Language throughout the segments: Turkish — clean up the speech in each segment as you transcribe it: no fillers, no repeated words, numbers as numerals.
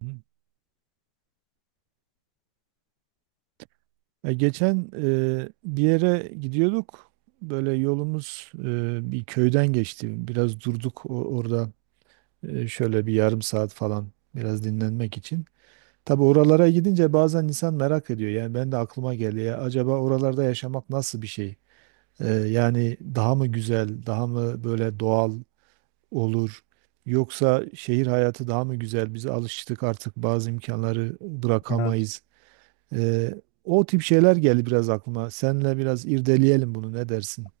Ya geçen bir yere gidiyorduk. Böyle yolumuz bir köyden geçti. Biraz durduk orada şöyle bir yarım saat falan biraz dinlenmek için. Tabii oralara gidince bazen insan merak ediyor. Yani ben de aklıma geldi ya acaba oralarda yaşamak nasıl bir şey? Yani daha mı güzel, daha mı böyle doğal olur? Yoksa şehir hayatı daha mı güzel? Biz alıştık artık bazı imkanları Evet. bırakamayız. Ee, o tip şeyler geldi biraz aklıma. Seninle biraz irdeleyelim bunu, ne dersin?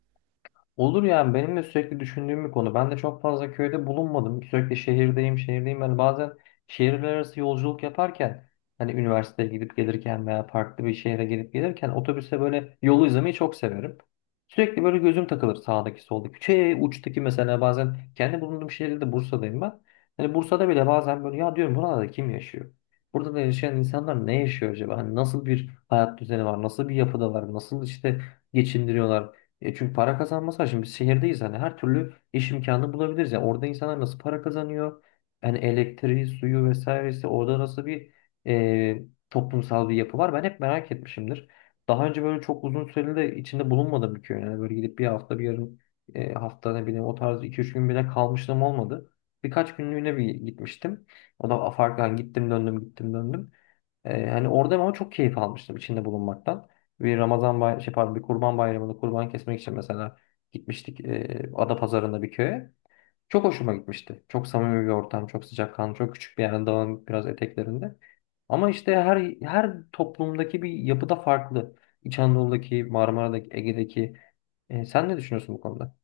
Olur yani benim de sürekli düşündüğüm bir konu. Ben de çok fazla köyde bulunmadım. Sürekli şehirdeyim, şehirdeyim. Yani bazen şehirler arası yolculuk yaparken hani üniversiteye gidip gelirken veya farklı bir şehre gidip gelirken otobüste böyle yolu izlemeyi çok severim. Sürekli böyle gözüm takılır sağdaki soldaki. Şey uçtaki mesela bazen kendi bulunduğum şehirde de Bursa'dayım ben. Hani Bursa'da bile bazen böyle ya diyorum burada kim yaşıyor? Burada da yaşayan insanlar ne yaşıyor acaba? Hani nasıl bir hayat düzeni var? Nasıl bir yapıdalar? Nasıl işte geçindiriyorlar? E çünkü para kazanması var. Şimdi biz şehirdeyiz hani her türlü iş imkanı bulabiliriz. Yani orada insanlar nasıl para kazanıyor? Yani elektriği, suyu vesairesi orada nasıl bir e, toplumsal bir yapı var? Ben hep merak etmişimdir. Daha önce böyle çok uzun süreli de içinde bulunmadım bir köy. Yani böyle gidip bir hafta bir yarım hafta ne bileyim o tarz iki üç gün bile kalmışlığım olmadı. Birkaç günlüğüne bir gitmiştim. O da farklı hani gittim döndüm gittim döndüm. Hani orada ama çok keyif almıştım içinde bulunmaktan. Bir Ramazan bay şey pardon, bir Kurban Bayramı'nda kurban kesmek için mesela gitmiştik Adapazarı'nda bir köye. Çok hoşuma gitmişti. Çok samimi bir ortam, çok sıcakkanlı, çok küçük bir yer, dağın biraz eteklerinde. Ama işte her toplumdaki bir yapıda farklı. İç Anadolu'daki, Marmara'daki, Ege'deki. Sen ne düşünüyorsun bu konuda?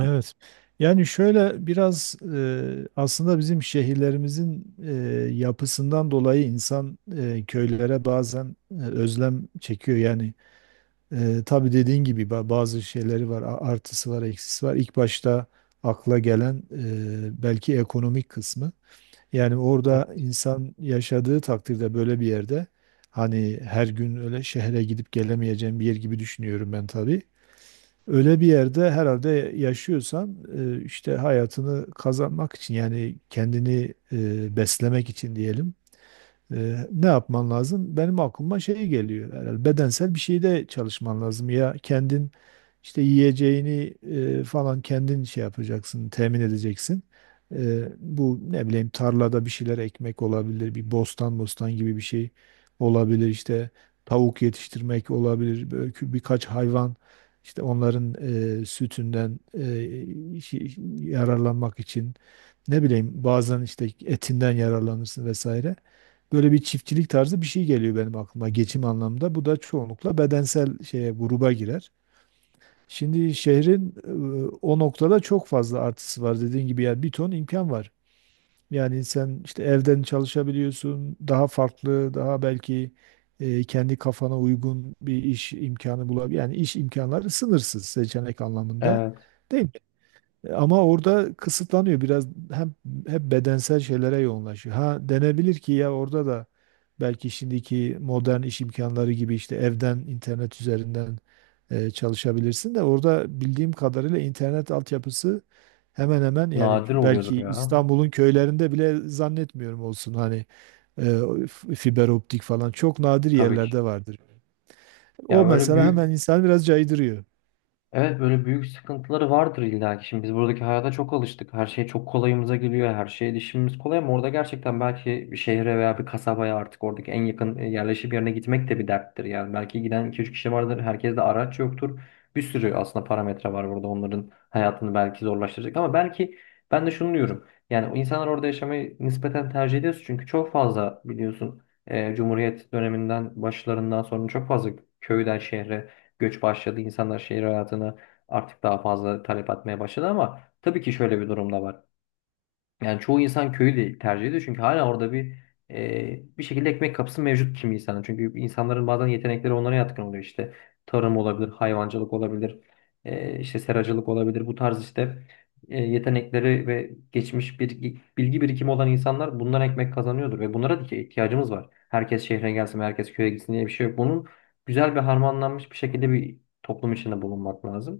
Evet. Yani şöyle biraz aslında bizim şehirlerimizin yapısından dolayı insan köylere bazen özlem çekiyor. Yani tabii dediğin gibi bazı şeyleri var, artısı var, eksisi var. İlk başta akla gelen belki ekonomik kısmı. Yani orada insan yaşadığı takdirde, böyle bir yerde, hani her gün öyle şehre gidip gelemeyeceğim bir yer gibi düşünüyorum ben tabii. Öyle bir yerde herhalde yaşıyorsan, işte hayatını kazanmak için, yani kendini beslemek için diyelim, ne yapman lazım? Benim aklıma şey geliyor, herhalde bedensel bir şeyde çalışman lazım, ya kendin işte yiyeceğini falan kendin şey yapacaksın, temin edeceksin. Bu ne bileyim tarlada bir şeyler ekmek olabilir, bir bostan bostan gibi bir şey olabilir, işte tavuk yetiştirmek olabilir, böyle birkaç hayvan, işte onların sütünden yararlanmak için, ne bileyim bazen işte etinden yararlanırsın vesaire. Böyle bir çiftçilik tarzı bir şey geliyor benim aklıma geçim anlamda. Bu da çoğunlukla bedensel şeye gruba girer. Şimdi şehrin o noktada çok fazla artısı var dediğin gibi, yani bir ton imkan var. Yani sen işte evden çalışabiliyorsun, daha farklı, daha belki kendi kafana uygun bir iş imkanı bulabilir. Yani iş imkanları sınırsız seçenek anlamında, Evet, değil mi? Ama orada kısıtlanıyor biraz, hem hep bedensel şeylere yoğunlaşıyor. Ha, denebilir ki ya orada da belki şimdiki modern iş imkanları gibi işte evden internet üzerinden çalışabilirsin de, orada bildiğim kadarıyla internet altyapısı hemen hemen yani nadir oluyordur belki ya. İstanbul'un köylerinde bile zannetmiyorum olsun, hani e, fiber optik falan çok nadir Tabii ki. yerlerde vardır. Ya O böyle mesela hemen büyük. insan biraz caydırıyor. Evet, böyle büyük sıkıntıları vardır illa ki. Şimdi biz buradaki hayata çok alıştık. Her şey çok kolayımıza geliyor. Her şeye erişimimiz kolay ama orada gerçekten belki bir şehre veya bir kasabaya artık oradaki en yakın yerleşim yerine gitmek de bir derttir. Yani belki giden 2-3 kişi vardır. Herkes de araç yoktur. Bir sürü aslında parametre var burada onların hayatını belki zorlaştıracak ama belki ben de şunu diyorum. Yani o insanlar orada yaşamayı nispeten tercih ediyoruz çünkü çok fazla biliyorsun Cumhuriyet döneminden başlarından sonra çok fazla köyden şehre göç başladı. İnsanlar şehir hayatını artık daha fazla talep etmeye başladı ama tabii ki şöyle bir durum da var. Yani çoğu insan köyü de tercih ediyor çünkü hala orada bir bir şekilde ekmek kapısı mevcut kimi insanın. Çünkü insanların bazen yetenekleri onlara yatkın oluyor işte. Tarım olabilir, hayvancılık olabilir, işte seracılık olabilir. Bu tarz işte yetenekleri ve geçmiş bir bilgi birikimi olan insanlar bundan ekmek kazanıyordur ve bunlara da ki ihtiyacımız var. Herkes şehre gelsin, herkes köye gitsin diye bir şey yok. Bunun güzel bir harmanlanmış bir şekilde bir toplum içinde bulunmak lazım.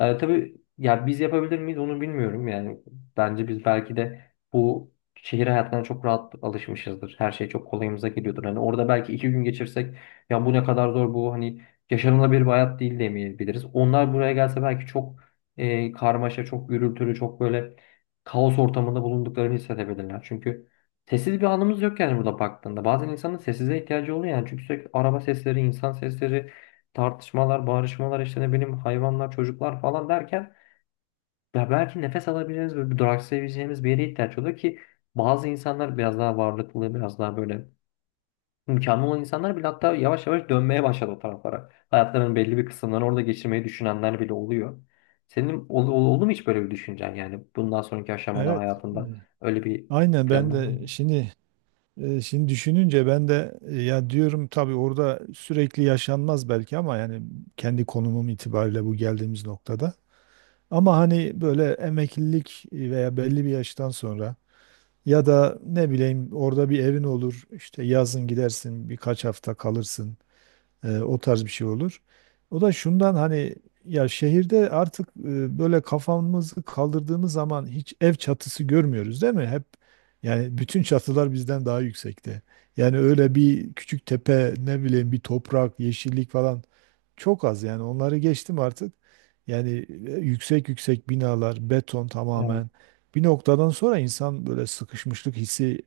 Tabii ya biz yapabilir miyiz onu bilmiyorum yani bence biz belki de bu şehir hayatına çok rahat alışmışızdır. Her şey çok kolayımıza geliyordur. Hani orada belki iki gün geçirsek ya bu ne kadar zor bu hani yaşanılabilir bir hayat değil demeyebiliriz. Onlar buraya gelse belki çok karmaşa, çok gürültülü, çok böyle kaos ortamında bulunduklarını hissedebilirler. Çünkü sessiz bir anımız yok yani burada baktığında. Bazen insanın sessize ihtiyacı oluyor yani çünkü sürekli araba sesleri, insan sesleri, tartışmalar, bağırışmalar işte ne bileyim hayvanlar, çocuklar falan derken ya belki nefes alabileceğimiz ve bir duraksayabileceğimiz bir yere ihtiyaç oluyor ki bazı insanlar biraz daha varlıklı, biraz daha böyle imkanı olan insanlar bile hatta yavaş yavaş dönmeye başladı o taraflara. Hayatlarının belli bir kısımlarını orada geçirmeyi düşünenler bile oluyor. Senin oldu mu hiç böyle bir düşüncen yani bundan sonraki aşamada Evet, hayatında öyle bir aynen, planın ben oldu de mu? şimdi şimdi düşününce ben de ya diyorum, tabii orada sürekli yaşanmaz belki, ama yani kendi konumum itibariyle bu geldiğimiz noktada. Ama hani böyle emeklilik veya belli bir yaştan sonra ya da ne bileyim, orada bir evin olur. İşte yazın gidersin, birkaç hafta kalırsın. O tarz bir şey olur. O da şundan, hani ya şehirde artık böyle kafamızı kaldırdığımız zaman hiç ev çatısı görmüyoruz, değil mi? Hep, yani bütün çatılar bizden daha yüksekte. Yani öyle bir küçük tepe, ne bileyim bir toprak, yeşillik falan çok az, yani onları geçtim artık. Yani yüksek yüksek binalar, beton Evet. tamamen. Bir noktadan sonra insan böyle sıkışmışlık hissi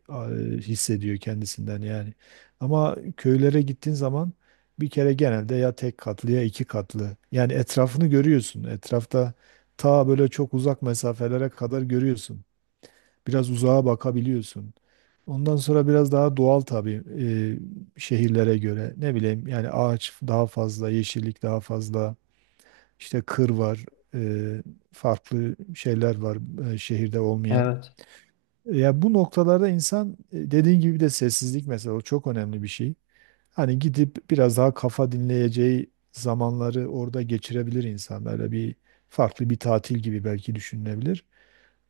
hissediyor kendisinden yani. Ama köylere gittiğin zaman bir kere genelde ya tek katlı ya iki katlı. Yani etrafını görüyorsun. Etrafta ta böyle çok uzak mesafelere kadar görüyorsun. Biraz uzağa bakabiliyorsun. Ondan sonra biraz daha doğal tabii şehirlere göre. Ne bileyim, yani ağaç daha fazla, yeşillik daha fazla, işte kır var, e, farklı şeyler var şehirde olmayan. Evet. Ya bu noktalarda insan dediğin gibi de sessizlik mesela, o çok önemli bir şey. Hani gidip biraz daha kafa dinleyeceği zamanları orada geçirebilir insan. Böyle bir farklı bir tatil gibi belki düşünülebilir.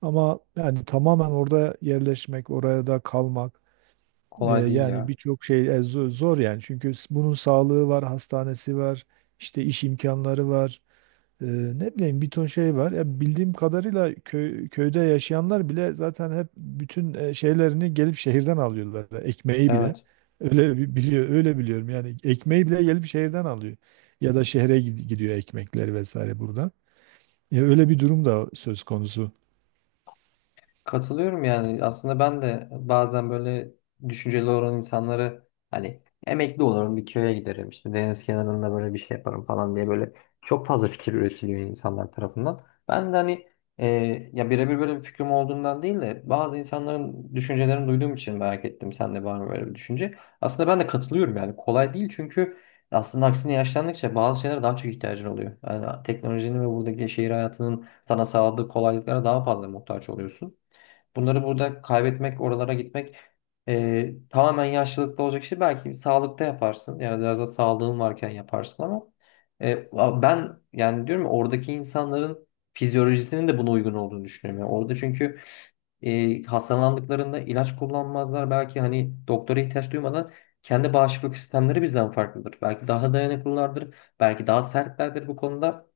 Ama yani tamamen orada yerleşmek, oraya da kalmak, Kolay değil yani ya. birçok şey zor yani. Çünkü bunun sağlığı var, hastanesi var, işte iş imkanları var. Ee, ne bileyim bir ton şey var. Ya bildiğim kadarıyla köyde yaşayanlar bile zaten hep bütün şeylerini gelip şehirden alıyorlar. Ekmeği bile. Evet. Öyle biliyor, öyle biliyorum. Yani ekmeği bile gelip şehirden alıyor. Ya da şehre gidiyor ekmekleri vesaire burada. Ya öyle bir durum da söz konusu. Katılıyorum yani aslında ben de bazen böyle düşünceli olan insanları hani emekli olurum bir köye giderim işte deniz kenarında böyle bir şey yaparım falan diye böyle çok fazla fikir üretiliyor insanlar tarafından. Ben de hani e, ya birebir böyle bir fikrim olduğundan değil de bazı insanların düşüncelerini duyduğum için merak ettim sen de var mı böyle bir düşünce. Aslında ben de katılıyorum yani kolay değil çünkü aslında aksine yaşlandıkça bazı şeylere daha çok ihtiyacın oluyor. Yani teknolojinin ve buradaki şehir hayatının sana sağladığı kolaylıklara daha fazla muhtaç oluyorsun. Bunları burada kaybetmek, oralara gitmek tamamen yaşlılıkta olacak şey. Belki sağlıkta yaparsın. Yani biraz da sağlığın varken yaparsın ama e, ben yani diyorum ya, oradaki insanların fizyolojisinin de buna uygun olduğunu düşünüyorum. Yani orada çünkü hastalandıklarında ilaç kullanmazlar. Belki hani doktora ihtiyaç duymadan kendi bağışıklık sistemleri bizden farklıdır. Belki daha dayanıklılardır. Belki daha sertlerdir bu konuda.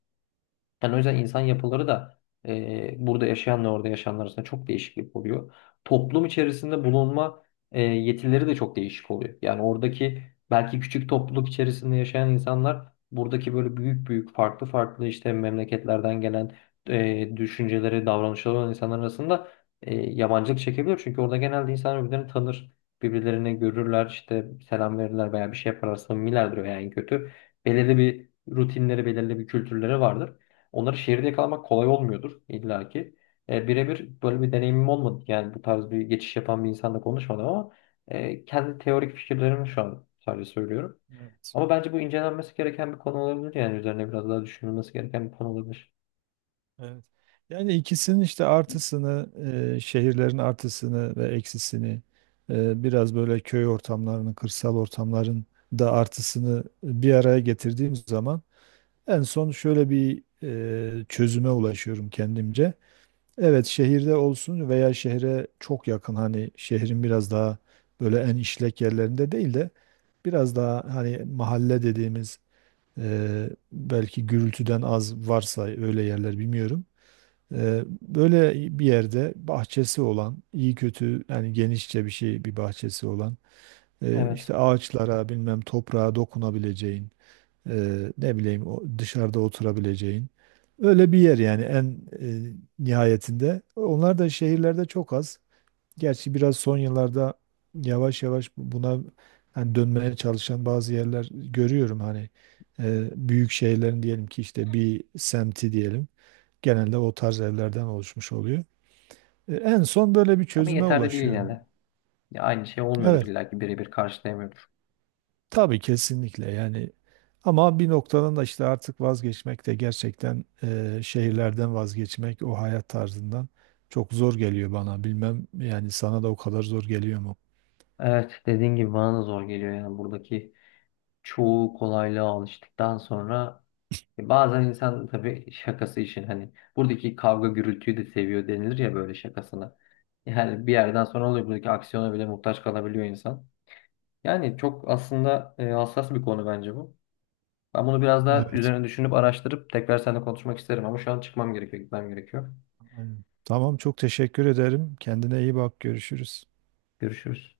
Yani o yüzden insan yapıları da burada yaşayanla orada yaşayanlar arasında çok değişiklik oluyor. Toplum içerisinde bulunma yetileri de çok değişik oluyor. Yani oradaki belki küçük topluluk içerisinde yaşayan insanlar buradaki böyle büyük büyük farklı farklı işte memleketlerden gelen düşünceleri, davranışları olan insanlar arasında yabancılık çekebilir. Çünkü orada genelde insanlar birbirlerini tanır. Birbirlerini görürler, işte selam verirler veya bir şey yaparlar, samimilerdir veya en kötü. Belirli bir rutinleri, belirli bir kültürleri vardır. Onları şehirde yakalamak kolay olmuyordur illaki. Birebir böyle bir deneyimim olmadı. Yani bu tarz bir geçiş yapan bir insanla konuşmadım ama kendi teorik fikirlerimi şu an sadece söylüyorum. Evet. Ama bence bu incelenmesi gereken bir konu olabilir. Yani üzerine biraz daha düşünülmesi gereken bir konu olabilir. Evet. Yani ikisinin işte artısını, şehirlerin artısını ve eksisini, biraz böyle köy ortamlarının, kırsal ortamların da artısını bir araya getirdiğim zaman en son şöyle bir çözüme ulaşıyorum kendimce. Evet, şehirde olsun veya şehre çok yakın, hani şehrin biraz daha böyle en işlek yerlerinde değil de biraz daha hani mahalle dediğimiz, belki gürültüden az varsa öyle yerler, bilmiyorum. Böyle bir yerde bahçesi olan, iyi kötü yani genişçe bir şey, bir bahçesi olan, Evet. işte ağaçlara bilmem, toprağa dokunabileceğin, ne bileyim o dışarıda oturabileceğin öyle bir yer, yani en eee, nihayetinde. Onlar da şehirlerde çok az. Gerçi biraz son yıllarda yavaş yavaş buna hani dönmeye çalışan bazı yerler görüyorum, hani büyük şehirlerin diyelim ki işte bir semti diyelim. Genelde o tarz evlerden oluşmuş oluyor. En son böyle bir Ama çözüme yeterli değil yine ulaşıyorum. de. Ya aynı şey olmuyordur Evet, illaki birebir karşılayamıyordur. tabii, kesinlikle, yani. Ama bir noktadan da işte artık vazgeçmek de, gerçekten şehirlerden vazgeçmek o hayat tarzından, çok zor geliyor bana. Bilmem, yani sana da o kadar zor geliyor mu? Evet, dediğin gibi bana da zor geliyor yani buradaki çoğu kolaylığa alıştıktan sonra. Bazen insan tabii şakası için hani buradaki kavga gürültüyü de seviyor denilir ya böyle şakasına. Yani bir yerden sonra oluyor buradaki aksiyona bile muhtaç kalabiliyor insan. Yani çok aslında hassas bir konu bence bu. Ben bunu biraz daha Evet. üzerine düşünüp araştırıp tekrar seninle konuşmak isterim ama şu an çıkmam gerekiyor, gitmem gerekiyor. Aynen. Tamam, çok teşekkür ederim. Kendine iyi bak. Görüşürüz. Görüşürüz.